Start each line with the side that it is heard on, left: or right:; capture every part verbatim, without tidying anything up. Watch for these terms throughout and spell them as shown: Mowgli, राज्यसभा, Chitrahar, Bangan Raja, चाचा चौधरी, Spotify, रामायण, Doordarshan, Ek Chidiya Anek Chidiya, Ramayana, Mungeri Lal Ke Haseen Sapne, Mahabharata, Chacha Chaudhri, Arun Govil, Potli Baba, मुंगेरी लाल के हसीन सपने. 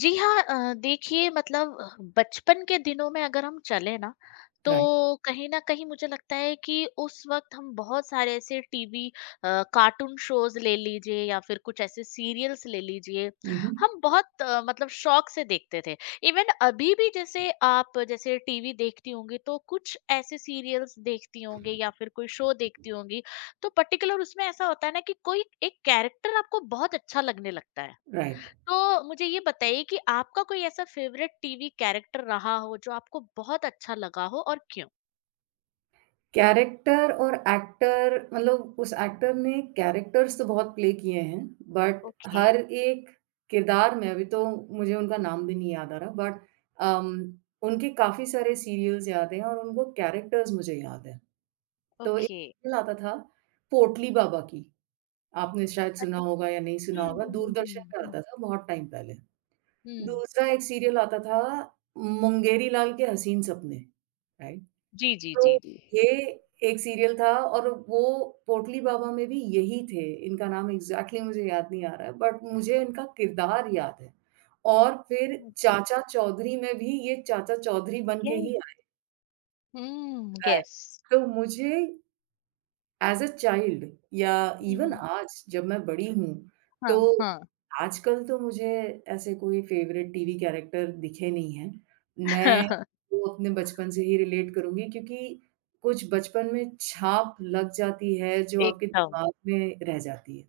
left: जी हाँ अ, देखिए मतलब अ, बचपन के दिनों में अगर हम चले ना तो
right: राइट,
left: कहीं ना कहीं मुझे लगता है कि उस वक्त हम बहुत सारे ऐसे टीवी कार्टून शोज ले लीजिए या फिर कुछ ऐसे सीरियल्स ले लीजिए।
right: हुँ,
left: हम बहुत अ, मतलब शौक से देखते थे। इवन अभी भी जैसे आप जैसे टीवी देखती होंगी तो कुछ ऐसे सीरियल्स देखती होंगी या फिर कोई शो देखती होंगी। तो पर्टिकुलर उसमें ऐसा होता है ना कि कोई एक कैरेक्टर आपको बहुत अच्छा लगने लगता है।
right: राइट।
left: तो मुझे ये बताइए कि आपका कोई ऐसा फेवरेट टीवी कैरेक्टर रहा हो जो आपको बहुत अच्छा लगा हो और क्यों?
right: कैरेक्टर और एक्टर मतलब उस एक्टर ने कैरेक्टर्स तो बहुत प्ले किए हैं, बट
left: ओके।
right: हर एक किरदार में अभी तो मुझे उनका नाम भी
left: हम्म,
right: नहीं याद आ रहा बट अम, उनके काफ़ी सारे सीरियल्स याद हैं और उनको कैरेक्टर्स मुझे याद हैं। तो एक
left: ओके।
right: सीरियल आता था पोटली बाबा की, आपने शायद
left: अच्छा,
right: सुना होगा या नहीं सुना
left: हम्म
right: होगा,
left: हम्म
right: दूरदर्शन
left: हम्म
right: का
left: हम्म,
right: आता था बहुत टाइम पहले।
left: हम्म,
right: दूसरा एक सीरियल आता था मुंगेरी लाल के हसीन सपने, राइट?
left: जी जी
right: तो
left: जी जी।
right: ये एक सीरियल था और वो पोटली बाबा में भी यही थे। इनका नाम एग्ज़ैक्टली मुझे याद नहीं आ रहा है बट मुझे इनका किरदार याद है। और फिर
left: ओके।
right: चाचा चौधरी में भी ये चाचा चौधरी बन के
left: यस।
right: ही आए
left: हम्म।
right: है।
left: यस।
right: तो मुझे एज़ अ चाइल्ड या इवन
left: हम्म।
right: आज जब मैं बड़ी हूँ,
left: हाँ
right: तो
left: हाँ।
right: आजकल तो मुझे ऐसे कोई फ़ेवरेट टीवी कैरेक्टर दिखे नहीं हैं।
left: हाँ,
right: मैं
left: हाँ,
right: वो अपने बचपन से ही रिलेट करूँगी क्योंकि कुछ बचपन में छाप लग जाती है जो आपके
left: एकदम।
right: दिमाग में रह जाती है।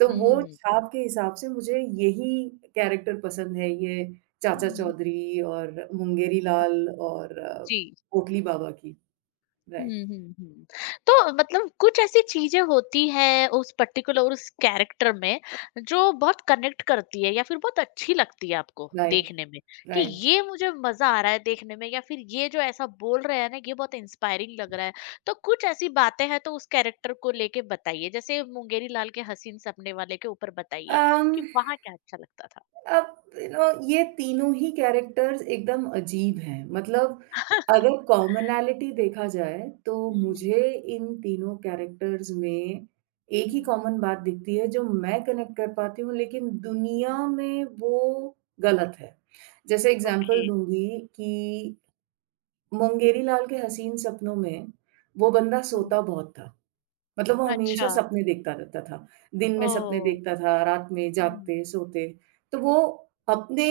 right: तो वो
left: हम्म।
right: छाप के हिसाब से मुझे यही कैरेक्टर पसंद है, ये चाचा
left: हम्म।
right: चौधरी और मुंगेरी
left: हाँ,
right: लाल और अ,
left: जी।
right: कोटली बाबा की।
left: हुँ,
right: राइट,
left: हुँ, हुँ। तो मतलब कुछ ऐसी चीज़ें होती हैं उस पर्टिकुलर उस कैरेक्टर में जो बहुत कनेक्ट करती है या फिर बहुत अच्छी लगती है आपको
right: राइट,
left: देखने में, कि
right: राइट।
left: ये मुझे मज़ा आ रहा है देखने में या फिर ये जो ऐसा बोल रहे हैं ना ये बहुत इंस्पायरिंग लग रहा है। तो कुछ ऐसी बातें हैं तो उस कैरेक्टर को लेके बताइए, जैसे मुंगेरी लाल के हसीन सपने वाले के ऊपर बताइए
right: अम
left: कि वहाँ क्या अच्छा लगता था?
right: अब यू नो ये तीनों ही कैरेक्टर्स एकदम अजीब हैं। मतलब अगर कॉमनैलिटी देखा जाए तो
left: हुँ,
right: मुझे इन तीनों कैरेक्टर्स में एक ही
left: हुँ,
right: कॉमन बात दिखती है जो मैं कनेक्ट कर पाती हूँ लेकिन दुनिया
left: हुँ।
right: में वो गलत है। जैसे
left: ओके।
right: एग्ज़ाम्पल दूँगी कि मुंगेरी लाल के हसीन सपनों में वो बंदा
left: हुँ।
right: सोता बहुत था। मतलब वो
left: अच्छा।
right: हमेशा सपने देखता रहता था। दिन में सपने
left: ओह!
right: देखता था, रात में
left: हुँ।
right: जागते, सोते। तो वो अपने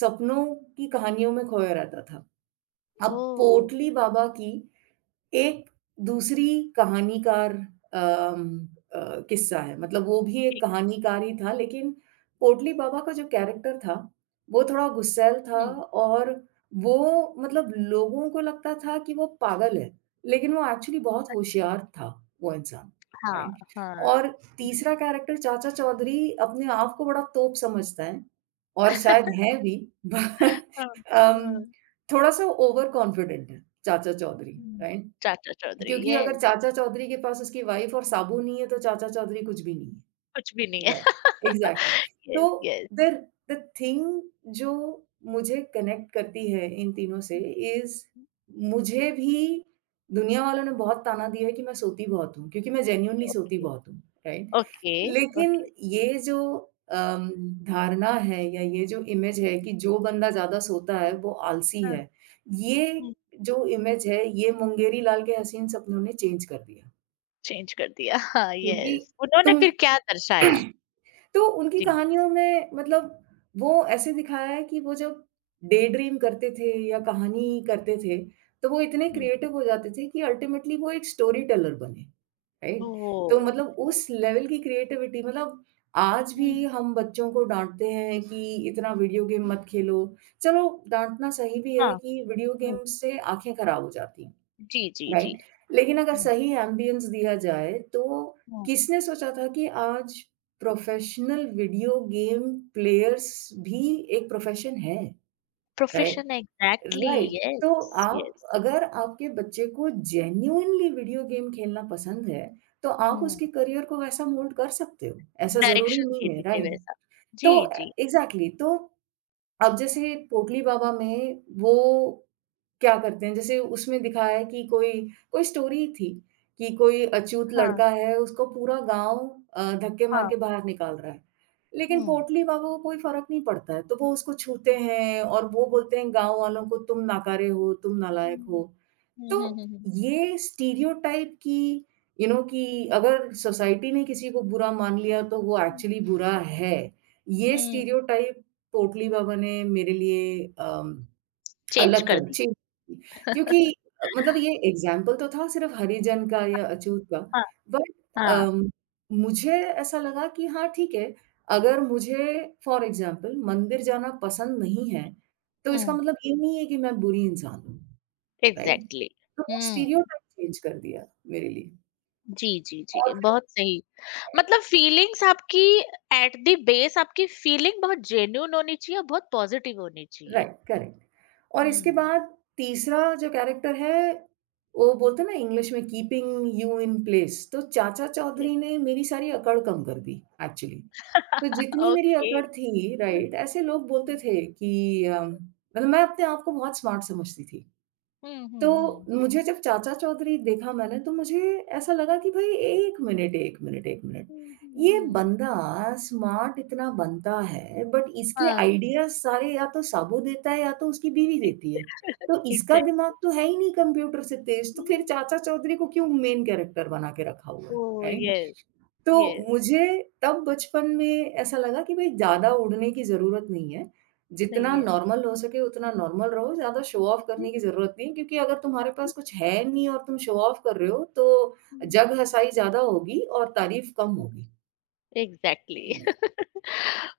right: सपनों की कहानियों में खोया रहता था। अब
left: ओह!
right: पोटली बाबा की एक दूसरी कहानीकार अम, अ, किस्सा है मतलब वो भी एक
left: जी।
right: कहानीकार ही था लेकिन पोटली बाबा का जो कैरेक्टर था, वो थोड़ा गुस्सैल था
left: हुँ।
right: और वो मतलब लोगों को लगता था कि वो पागल है, लेकिन वो एक्चुअली बहुत
left: अच्छा।
right: होशियार था, वो इंसान,
left: हाँ,
right: राइट?
left: हाँ।
right: और तीसरा कैरेक्टर चाचा चौधरी अपने आप को बड़ा तोप समझता है और शायद है भी बट
left: हाँ।
right: अम,
left: हाँ,
right: थोड़ा-सा ओवर कॉन्फिडेंट है चाचा चौधरी,
left: हुँ।
right: राइट?
left: चाचा चौधरी,
right: क्योंकि अगर
left: येस।
right: चाचा चौधरी के पास उसकी वाइफ और साबू नहीं है, तो चाचा चौधरी कुछ भी नहीं
left: कुछ भी नहीं
right: है।
left: है।
right: Right, exactly.
left: येस,
right: तो
left: येस।
right: द द थिंग जो मुझे कनेक्ट करती है इन तीनों से
left: हुँ,
right: इज़
left: हुँ,
right: मुझे भी दुनिया वालों ने बहुत ताना दिया है कि मैं सोती बहुत हूँ, क्योंकि मैं जेन्युइनली सोती
left: ओके,
right: बहुत हूँ, राइट?
left: ओके,
right: लेकिन
left: ओके।
right: ये जो अम, धारणा है या ये जो इमेज है कि जो बंदा ज़्यादा सोता
left: हुँ,
right: है
left: हुँ,
right: वो आलसी
left: हाँ।
right: है, ये
left: हुँ,
right: जो इमेज है ये मुंगेरी लाल के हसीन सपनों ने चेंज कर दिया।
left: चेंज कर दिया। हाँ,
right: क्योंकि
left: येस। उन्होंने
right: तुम
left: फिर क्या दर्शाया?
right: तो उनकी
left: जी।
right: कहानियों में मतलब वो ऐसे दिखाया है कि वो जब डे ड्रीम करते थे या
left: हुँ,
right: कहानी करते थे, तो वो इतने
left: हुँ।
right: क्रिएटिव हो जाते थे कि अल्टीमेटली वो एक स्टोरी टेलर बने। राइट? तो
left: ओह!
right: मतलब उस
left: येस।
right: लेवल की क्रिएटिविटी मतलब आज भी
left: हुँ,
right: हम बच्चों को डाँटते हैं कि इतना वीडियो गेम
left: हुँ,
right: मत खेलो। चलो डाँटना सही भी है
left: हाँ,
right: कि वीडियो
left: हुँ।
right: गेम से आँखें खराब हो जाती हैं,
left: जी, जी,
right: राइट?
left: जी।
right: लेकिन अगर
left: हुँ,
right: सही एम्बियंस दिया जाए तो
left: हुँ।
right: किसने सोचा था कि आज प्रोफ़ेशनल वीडियो गेम प्लेयर्स भी एक प्रोफ़ेशन है, राइट?
left: प्रोफेशन एग्ज़ैक्टली,
right: राइट, तो
left: येस,
right: आप
left: येस।
right: अगर आपके बच्चे को जेन्युइनली वीडियो गेम खेलना पसंद है, तो आप
left: हुँ।
right: उसके करियर को वैसा मोल्ड कर सकते हो, ऐसा ज़रूरी
left: डायरेक्शन दे
right: नहीं है,
left: दीजिए
right: राइट?
left: वैसा। जी,
right: तो
left: जी।
right: एग्ज़ैक्टली तो अब जैसे पोटली बाबा में वो क्या करते हैं, जैसे उसमें दिखाया है कि कोई कोई स्टोरी थी कि कोई अछूत
left: हाँ,
right: लड़का है, उसको पूरा गाँव अ, धक्के मार
left: हाँ।
right: के बाहर निकाल रहा है। लेकिन
left: हुँ।
right: पोटली बाबा को कोई फ़र्क नहीं पड़ता है, तो वो उसको छूते हैं और वो बोलते हैं गाँव वालों को तुम नाकारे हो, तुम नालायक हो।
left: हुँ,
right: तो
left: हुँ, हुँ, हुँ, हुँ।
right: ये स्टीरियोटाइप की यू नो कि अगर सोसाइटी ने किसी को बुरा मान लिया तो वो
left: हुँ,
right: एक्चुअली बुरा है। ये
left: हुँ,
right: स्टीरियोटाइप पोटली बाबा ने मेरे लिए अम
left: चेंज
right: अलग
left: कर
right: कर जी,
left: दिया।
right: क्योंकि अ, मतलब ये एग्ज़ाम्पल तो था सिर्फ़ हरिजन का या अछूत का,
left: हाँ,
right: बट
left: हाँ,
right: अम, मुझे ऐसा लगा कि हाँ, ठीक है, अगर मुझे फॉर एग्ज़ाम्पल मंदिर जाना पसंद नहीं है, तो इसका
left: हुँ,
right: मतलब ये नहीं है कि मैं बुरी इंसान हूँ, राइट?
left: एग्ज़ैक्टली।
right: तो वो
left: हुँ,
right: स्टीरियोटाइप चेंज कर दिया मेरे लिए
left: जी, जी,
right: और
left: जी,
right: फिर
left: बहुत सही। मतलब फीलिंग्स आपकी एट द बेस आपकी फीलिंग बहुत जेन्युइन होनी चाहिए और बहुत पॉज़िटिव होनी चाहिए।
right: राइट, करेक्ट और इसके
left: हुँ,
right: बाद तीसरा जो कैरेक्टर है, वो बोलते हैं ना इंग्लिश में कीपिंग यू इन प्लेस तो चाचा
left: यस।
right: चौधरी ने मेरी सारी अकड़ कम कर दी एक्चुअली। तो जितनी मेरी
left: ओके।
right: अकड़ थी राइट, ऐसे लोग बोलते थे कि अ, मतलब मैं अपने आप को बहुत स्मार्ट समझती थी।
left: हुँ, हुँ,
right: तो
left: हुँ, हुँ।
right: मुझे जब चाचा चौधरी देखा मैंने तो मुझे ऐसा लगा कि भाई एक मिनट, एक मिनट, एक मिनट।
left: हुँ, हुँ,
right: ये
left: हुँ।
right: बंदा स्मार्ट इतना बनता है बट इसके
left: हाँ,
right: आइडियाज़ सारे या तो साबू देता है या तो उसकी बीवी देती है। तो इसका
left: एग्ज़ैक्ट।
right: दिमाग तो है ही नहीं कंप्यूटर से तेज़ तो फिर
left: हुँ,
right: चाचा चौधरी को क्यों मेन कैरेक्टर बना के रखा हुआ है,
left: ओह!
right: राइट?
left: यस,
right: तो
left: यस।
right: मुझे तब बचपन में ऐसा लगा कि भई ज़्यादा उड़ने की ज़रूरत नहीं है। जितना
left: नहीं है।
right: नॉर्मल हो सके उतना नॉर्मल रहो, ज़्यादा शो ऑफ करने की ज़रूरत नहीं है क्योंकि अगर तुम्हारे पास कुछ है नहीं और तुम शो ऑफ कर रहे हो तो
left: हुँ।
right: जग हँसाई ज़्यादा होगी और तारीफ़ कम होगी।
left: एग्ज़ैक्टली।
right: हुँ,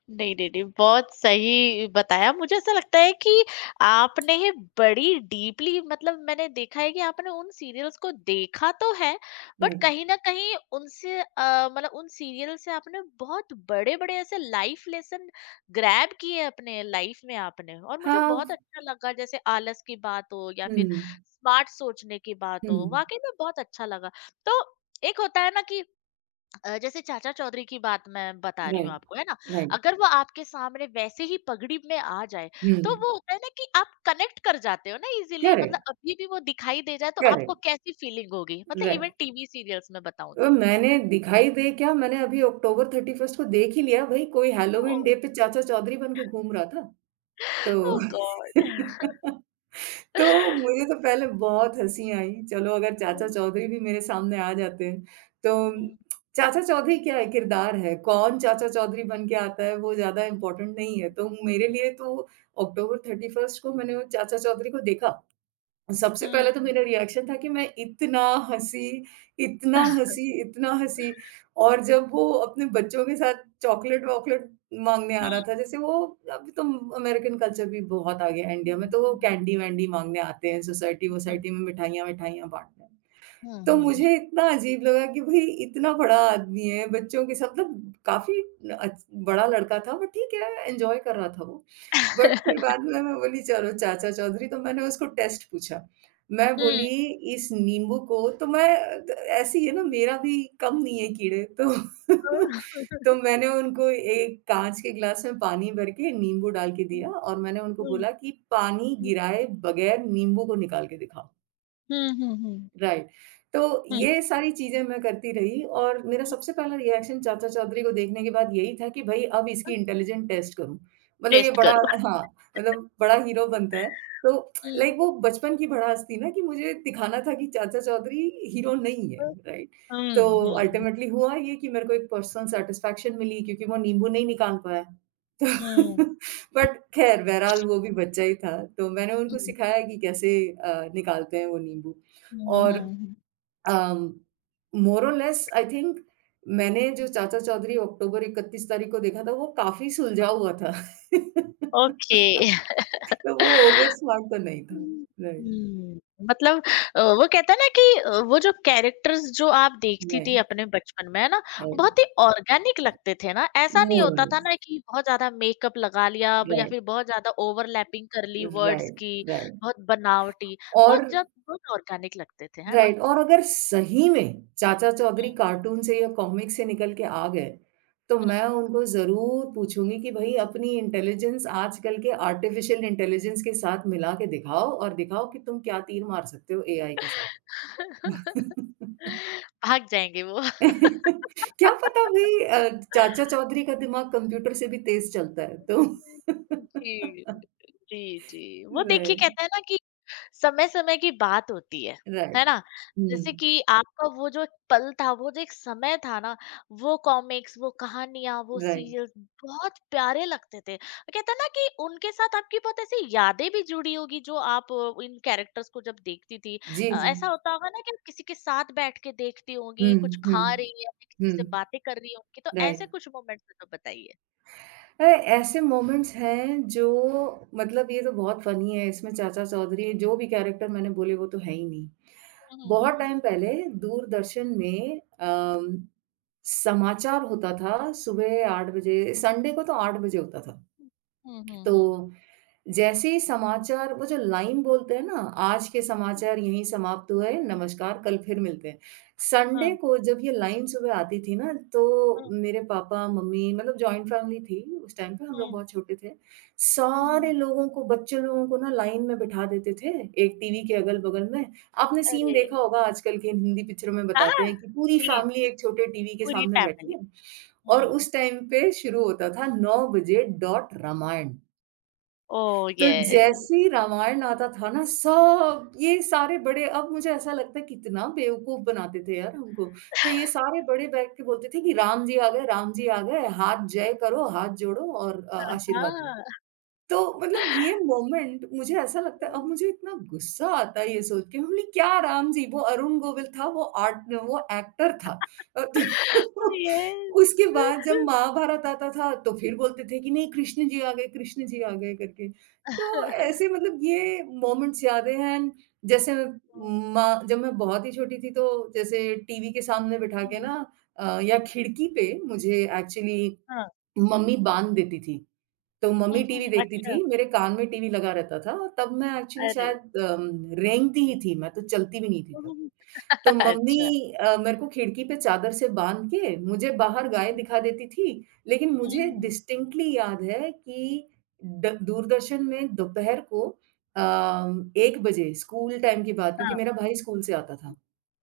left: नहीं, नहीं, नहीं, बहुत सही बताया। मुझे ऐसा लगता है कि आपने बड़ी डीपली मतलब मैंने देखा है कि आपने उन सीरियल्स को देखा तो है, बट
right: राइट।
left: कहीं न कहीं उनसे अ, मतलब उन सीरियल से आपने बहुत बड़े-बड़े ऐसे लाइफ़ लेसन ग्रैब किए अपने लाइफ़ में आपने और मुझे बहुत
right: हाँ,
left: अच्छा लगा जैसे आलस की बात हो या
right: हुँ,
left: फिर स्मार्ट सोचने की बात
right: हुँ,
left: हो, वाक़ई में बहुत अच्छा लगा। तो एक होता है ना कि अ, जैसे चाचा चौधरी की बात मैं बता रही हूँ
right: राइट,
left: आपको, है ना?
right: राइट,
left: अगर वो आपके सामने वैसे ही पगड़ी में आ जाए,
right: हुँ,
left: तो वो होता है ना कि आप कनेक्ट कर जाते हो ना इज़िली
right: करेक्ट,
left: मतलब अभी भी वो दिखाई दे जाए तो आपको
right: करेक्ट,
left: कैसी फ़ीलिंग होगी? मतलब इवन
right: राइट।
left: टीवी सीरियल्स में बताऊँ
right: अ,
left: तो।
right: मैंने दिखाई दे क्या मैंने अभी अक्टूबर थर्टी फ़र्स्ट को देख ही लिया भाई कोई हैलोवीन
left: ओह!
right: डे पे चाचा चौधरी बन के घूम रहा था। तो
left: ओह गॉड!
right: तो मुझे तो पहले बहुत हँसी आई, चलो अगर चाचा
left: हुँ,
right: चौधरी भी मेरे सामने आ जाते हैं, तो
left: हुँ,
right: चाचा चौधरी क्या है किरदार है, कौन चाचा चौधरी बन के आता है वो ज़्यादा इम्पोर्टेंट नहीं है, तो मेरे
left: हुँ,
right: लिए तो अक्टूबर थर्टी फ़र्स्ट को मैंने वो चाचा चौधरी को देखा। सबसे
left: हुँ,
right: पहले तो
left: हुँ।
right: मेरा रिएक्शन था कि मैं इतना हँसी, इतना हँसी, इतना हँसी और जब वो अपने बच्चों के साथ चॉकलेट-वॉकलेट माँगने आ रहा
left: हुँ,
right: था, जैसे वो अभी तो अमेरिकन कल्चर भी बहुत आ गया है इंडिया में, तो वो कैंडी-वैंडी माँगने आते हैं सोसाइटी-वोसाइटी में मिठाइयाँ-विठाइयाँ बाँटने।
left: हुँ, हुँ,
right: तो
left: हुँ, हुँ, हुँ, हुँ।
right: मुझे इतना अजीब लगा कि भई इतना बड़ा आदमी है, बच्चों के साथ मतलब काफ़ी अच बड़ा लड़का था, बट ठीक है एन्जॉय कर रहा था वो। बट फिर बाद में मैं बोली चलो चाचा चौधरी तो मैंने उसको टेस्ट पूछा। मैं
left: हुँ,
right: बोली इस नींबू को तो मैं अ, ऐसी है ना मेरा भी कम नहीं है कीड़े तो
left: हुँ,
right: तो
left: हुँ,
right: मैंने उनको एक काँच के ग्लास में पानी भर के नींबू डाल के दिया और मैंने उनको
left: हुँ,
right: बोला कि पानी गिराए बगैर नींबू को निकाल के दिखाओ।
left: हुँ, हुँ, हुँ,
right: राइट। तो
left: हुँ,
right: ये सारी चीज़ें मैं करती रही और मेरा
left: हुँ।
right: सबसे पहला रिएक्शन चाचा चौधरी को देखने के बाद यही था कि भई अब इसकी इंटेलिजेंट टेस्ट करूँ। मतलब ये
left: टेस्ट
right: बड़ा
left: करो।
right: हाँ, मतलब बड़ा हीरो बनता है। तो
left: Hmm.
right: लाइक वो बचपन की भड़ास थी ना कि मुझे दिखाना था कि चाचा चौधरी हीरो नहीं है, राइट?
left: Hmm,
right: तो
left: hmm.
right: अल्टीमेटली हुआ ये कि मेरे को एक पर्सनल सैटिस्फैक्शन मिली क्योंकि वो नींबू नहीं निकाल पाया। तो
left: Hmm.
right: बट ख़ैर बहरहाल वो भी बच्चा ही था। तो मैंने उनको सिखाया कि कैसे अ, निकालते हैं वो नींबू
left: Hmm,
right: और
left: हुँ, हुँ।
right: अम, मोर और लेस आई थिंक मैंने जो चाचा चौधरी अक्टूबर इकत्तीस तारीख को देखा था, वो काफ़ी सुलझा हुआ था।
left: ओके।
right: तो वो ओवर स्मार्ट तो नहीं था।
left: हुँ,
right: राइट,
left: हुँ, मतलब अ, वो कहते हैं ना कि अ, वो जो कैरेक्टर्स जो आप देखती थी
right: राइट,
left: अपने बचपन में, है ना? वो
right: राइट,
left: बहुत ही ऑर्गेनिक लगते थे ना, ऐसा
right: मोर
left: नहीं
right: और
left: होता था
right: लेस
left: ना कि बहुत ज़्यादा मेकअप लगा लिया अब या
right: राइट,
left: फिर बहुत ज़्यादा ओवरलैपिंग कर ली वर्ड्स
right: राइट,
left: की,
right: राइट
left: बहुत बनावटी,
right: और
left: बहुत जब बहुत ऑर्गेनिक लगते थे, है ना?
right: राइट और अगर सही में चाचा चौधरी
left: हुँ,
right: कार्टून से या कॉमिक से निकल के आ गए, तो मैं
left: हुँ।
right: उनको ज़रूर पूछूँगी कि भई अपनी इंटेलिजेंस आजकल के आर्टिफ़िशियल इंटेलिजेंस के साथ मिला के दिखाओ और दिखाओ कि तुम क्या तीर मार सकते हो एआई के साथ।
left: भाग जाएँगे वो।
right: क्या पता भई अ, चाचा चौधरी का दिमाग कंप्यूटर से भी तेज़ चलता है तो
left: जी, जी, जी। वो देखिए
right: राइट,
left: कहते हैं ना कि समय-समय की बात होती है, है
right: राइट।
left: ना? जैसे
right: हुँ,
left: कि आपका वो जो एक पल था, वो जो एक समय था ना, वो कॉमिक्स, वो कहानियाँ, वो
right: राइट।
left: सीरियल्स बहुत प्यारे लगते थे। कहते हैं ना कि उनके साथ आपकी बहुत ऐसी यादें भी जुड़ी होगी जो आप अ, इन कैरेक्टर्स को जब देखती थी।
right: जी,
left: अ,
right: जी।
left: ऐसा होता होगा ना कि आप किसी के साथ बैठ के देखती
right: हुँ,
left: होंगी, कुछ
right: हुँ।
left: खा रही हैं, किसी से
right: हुँ,
left: बातें कर रही होंगी, तो ऐसे
right: राइट।
left: कुछ मोमेंट्स हैं तो बताइए?
right: अ, ऐसे मोमेंट्स हैं जो मतलब ये तो बहुत फनी है इसमें चाचा चौधरी जो भी कैरेक्टर मैंने बोले वो तो है ही नहीं।
left: हम्म, हम्म, हम्म,
right: बहुत
left: हम्म,
right: टाइम पहले दूरदर्शन में अम, समाचार होता था सुबह आठ बजे संडे को तो आठ बजे होता था।
left: हुँ, हुँ,
right: तो
left: हुँ।
right: जैसे ही समाचार वो जो लाइन बोलते हैं ना, आज के
left: अच्छा।
right: समाचार यहीं समाप्त हुए, नमस्कार कल फिर मिलते हैं। संडे
left: हाँ,
right: को जब ये लाइन सुबह आती थी ना, तो
left: हाँ,
right: मेरे पापा, मम्मी मतलब जॉइंट फैमिली थी, उस टाइम पे हम लोग
left: हाँ।
right: बहुत छोटे थे।
left: हुँ,
right: सारे
left: हुँ।
right: लोगों को बच्चे लोगों को ना लाइन में बिठा देते थे, एक टीवी के अगल-बगल में। आपने सीन
left: अरे!
right: देखा होगा आजकल के इन हिंदी पिक्चरों में
left: हाँ,
right: बताते हैं कि पूरी
left: जी,
right: फैमिली
left: जी,
right: एक छोटे टीवी के
left: पूरी
right: सामने बैठी
left: फैमिली।
right: है और
left: हुँ।
right: उस टाइम पे शुरू होता था नौ बजे डॉट रामायण।
left: ओह
right: तो
left: येस!
right: जैसे ही रामायण आता था ना सब ये सारे बड़े अब मुझे ऐसा लगता है कितना बेवकूफ बनाते थे यार हमको। तो ये सारे बड़े बैठ के बोलते थे कि राम जी आ गए, राम जी आ गए, हाथ जय करो, हाथ जोड़ो और अ,
left: हाँ,
right: आशीर्वाद लो।
left: हाँ।
right: तो मतलब ये मोमेंट मुझे ऐसा लगता है
left: हुँ।
right: अब मुझे इतना गुस्सा आता है ये सोच के हमने क्या राम जी वो अरुण गोविल था वो आर्ट वो एक्टर था और
left: ओह येस!
right: उसके बाद जब महाभारत आता था तो फिर बोलते थे कि नहीं कृष्ण जी आ गए कृष्ण जी आ गए करके तो ऐसे मतलब ये मोमेंट्स याद हैं एंड जैसे
left: हुँ, हुँ।
right: माँ जब मैं बहुत ही छोटी थी तो जैसे टीवी के सामने बिठा के ना अ, या खिड़की पे मुझे एक्चुअली
left: हाँ।
right: मम्मी बांध देती थी तो
left: हुँ,
right: मम्मी टीवी
left: हुँ।
right: देखती
left: अच्छा,
right: थी, मेरे कान में टीवी लगा रहता था और तब मैं एक्चुअली
left: अरे!
right: शायद अम, रेंगती ही थी, मैं तो चलती भी नहीं थी
left: हुँ,
right: तब।
left: हुँ, हुँ।
right: तो
left: अच्छा।
right: मम्मी अ, मेरे को खिड़की पे चादर से बाँध के मुझे बाहर
left: हुँ,
right: गायें
left: हुँ।
right: दिखा देती थी, लेकिन
left: हुँ,
right: मुझे
left: हुँ, हुँ।
right: डिस्टिंक्टली याद है कि ड दूरदर्शन में दोपहर को अ, एक बजे स्कूल टाइम के बाद क्योंकि
left: हाँ,
right: मेरा भाई स्कूल से आता था,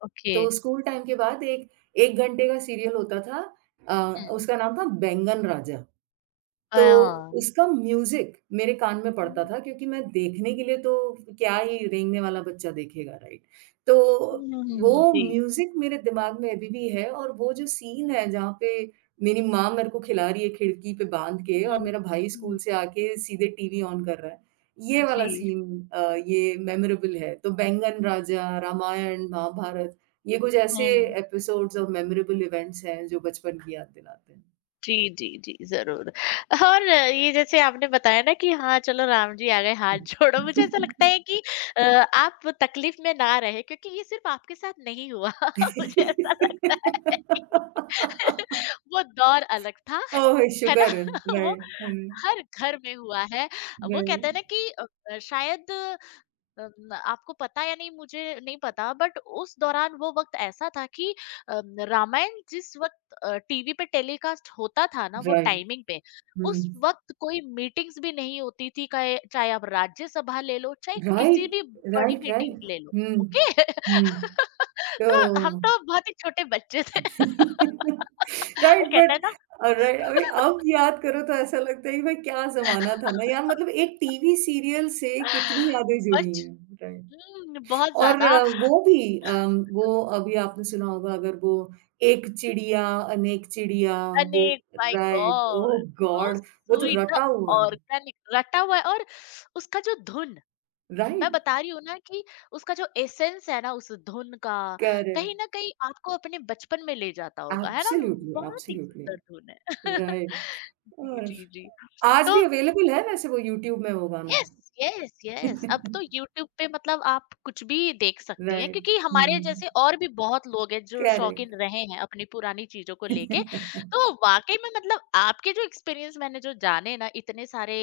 left: ओके।
right: तो स्कूल टाइम के बाद एक 1 घंटे का सीरियल होता था अ,
left: हुँ।
right: उसका नाम था बैंगन राजा। तो
left: हाँ।
right: उसका म्यूज़िक मेरे कान में पड़ता
left: हुँ,
right: था क्योंकि मैं देखने के लिए तो क्या ही रेंगने वाला बच्चा देखेगा, राइट? तो
left: हुँ, हुँ, हुँ।
right: वो
left: जी।
right: म्यूज़िक मेरे दिमाग में अभी भी है और वो जो सीन है जहाँ पे मेरी माँ मेरे को खिला रही है खिड़की पे बाँध के और
left: हुँ,
right: मेरा भाई स्कूल
left: हुँ।
right: से आके सीधे टीवी ऑन कर रहा है। ये
left: जी।
right: वाला सीन अ, ये मेमोरेबल है। तो बैंगन राजा, रामायण, महाभारत ये कुछ ऐसे
left: हुँ।
right: एपिसोड्स और मेमोरेबल इवेंट्स हैं जो बचपन की याद दिलाते हैं।
left: जी, जी, जी, ज़रूर। और ये जैसे आपने बताया ना कि हाँ, चलो राम जी आ गए हाथ जोड़ो, मुझे ऐसा लगता है कि अ, आप तकलीफ़ में ना रहें क्योंकि ये सिर्फ़ आपके साथ नहीं हुआ। मुझे ऐसा लगा है कि वो दौर अलग था,
right: ओह!
left: है ना?
right: शुगर है,
left: वो
right: राइट, है ना?
left: हर घर में हुआ है। वो
right: राइट,
left: कहते हैं ना कि अ, शायद अ, न आपको पता या नहीं मुझे नहीं पता बट उस दौरान वो वक़्त ऐसा था कि अ, रामायण जिस वक़्त अ, टीवी पे टेलीकास्ट होता था ना वो
right: राइट,
left: टाइमिंग पे,
right: हुँ,
left: उस वक़्त कोई मीटिंग्स भी नहीं होती थी काए चाहे आप राज्यसभा ले लो, चाहे किसी
right: राइट,
left: भी बड़ी
right: राइट,
left: मीटिंग
right: राइट,
left: ले लो,
right: हुँ,
left: ओके?
right: हुँ,
left: तो हम
right: तो
left: तो बहुत ही छोटे बच्चे थे।
right: राइट
left: वो कहता है
right: बट
left: ना।
right: अ, राइट अभी अब याद करो तो ऐसा लगता है कि भाई क्या ज़माना था ना यार मतलब एक टीवी सीरियल से कितनी यादें जुड़ी
left: बच।
right: हैं, राइट।
left: हुँ, बहुत
right: और
left: ज़्यादा
right: अ, वो भी अम, वो अभी आपने सुना होगा अगर वो एक चिड़िया अनेक चिड़िया वो
left: अनेक my
right: right oh
left: god so
right: god वो तो
left: स्वीट द
right: रटा हुआ है
left: ऑर्गेनिक रटा हुआ है और उसका जो धुन मैं
right: राइट
left: बता रही हूँ ना कि उसका जो एसेंस है ना उस धुन का
right: करेक्ट
left: कहीं ना कहीं आपको अपने बचपन में ले जाता होगा है ना।
right: एब्सोल्युटली
left: बहुत ही
right: एब्सोल्युटली
left: सुंदर धुन है।
right: राइट
left: जी
right: और
left: जी जी।
right: आज
left: तो
right: भी अवेलेबल है वैसे वो यूट्यूब में वो गाना
left: यस। Yes yes. अब तो यूट्यूब पे मतलब आप कुछ भी देख सकती हैं
right: राइट
left: क्योंकि हमारे
right: हम्म
left: जैसे और भी बहुत लोग हैं जो
right: करेक्ट
left: शौकीन रहे हैं अपनी पुरानी चीजों को लेके। तो वाकई में मतलब आपके जो एक्सपीरियंस मैंने जो जाने ना इतने सारे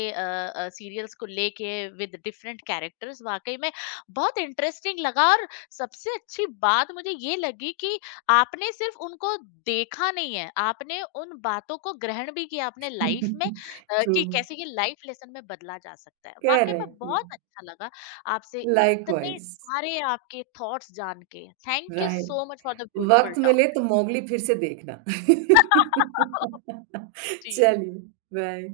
left: सीरियल्स को लेके विद डिफरेंट कैरेक्टर्स वाकई में बहुत इंटरेस्टिंग लगा। और सबसे अच्छी बात मुझे ये लगी कि आपने सिर्फ उनको देखा नहीं है, आपने उन बातों को ग्रहण भी किया अपने लाइफ में अ,
right: ट्रू
left: कि कैसे ये लाइफ लेसन में बदला जा सकता है। वाक़ई में
right: करेक्ट
left: बहुत अच्छा लगा आपसे इतने
right: लाइकवाइज
left: सारे आपके थॉट्स जान के। Thank you so
right: right
left: much for the beautiful
right: वक़्त
left: टॉक।
right: मिले तो मोगली फिर से देखना।
left: जी।
right: चलिए, बाय।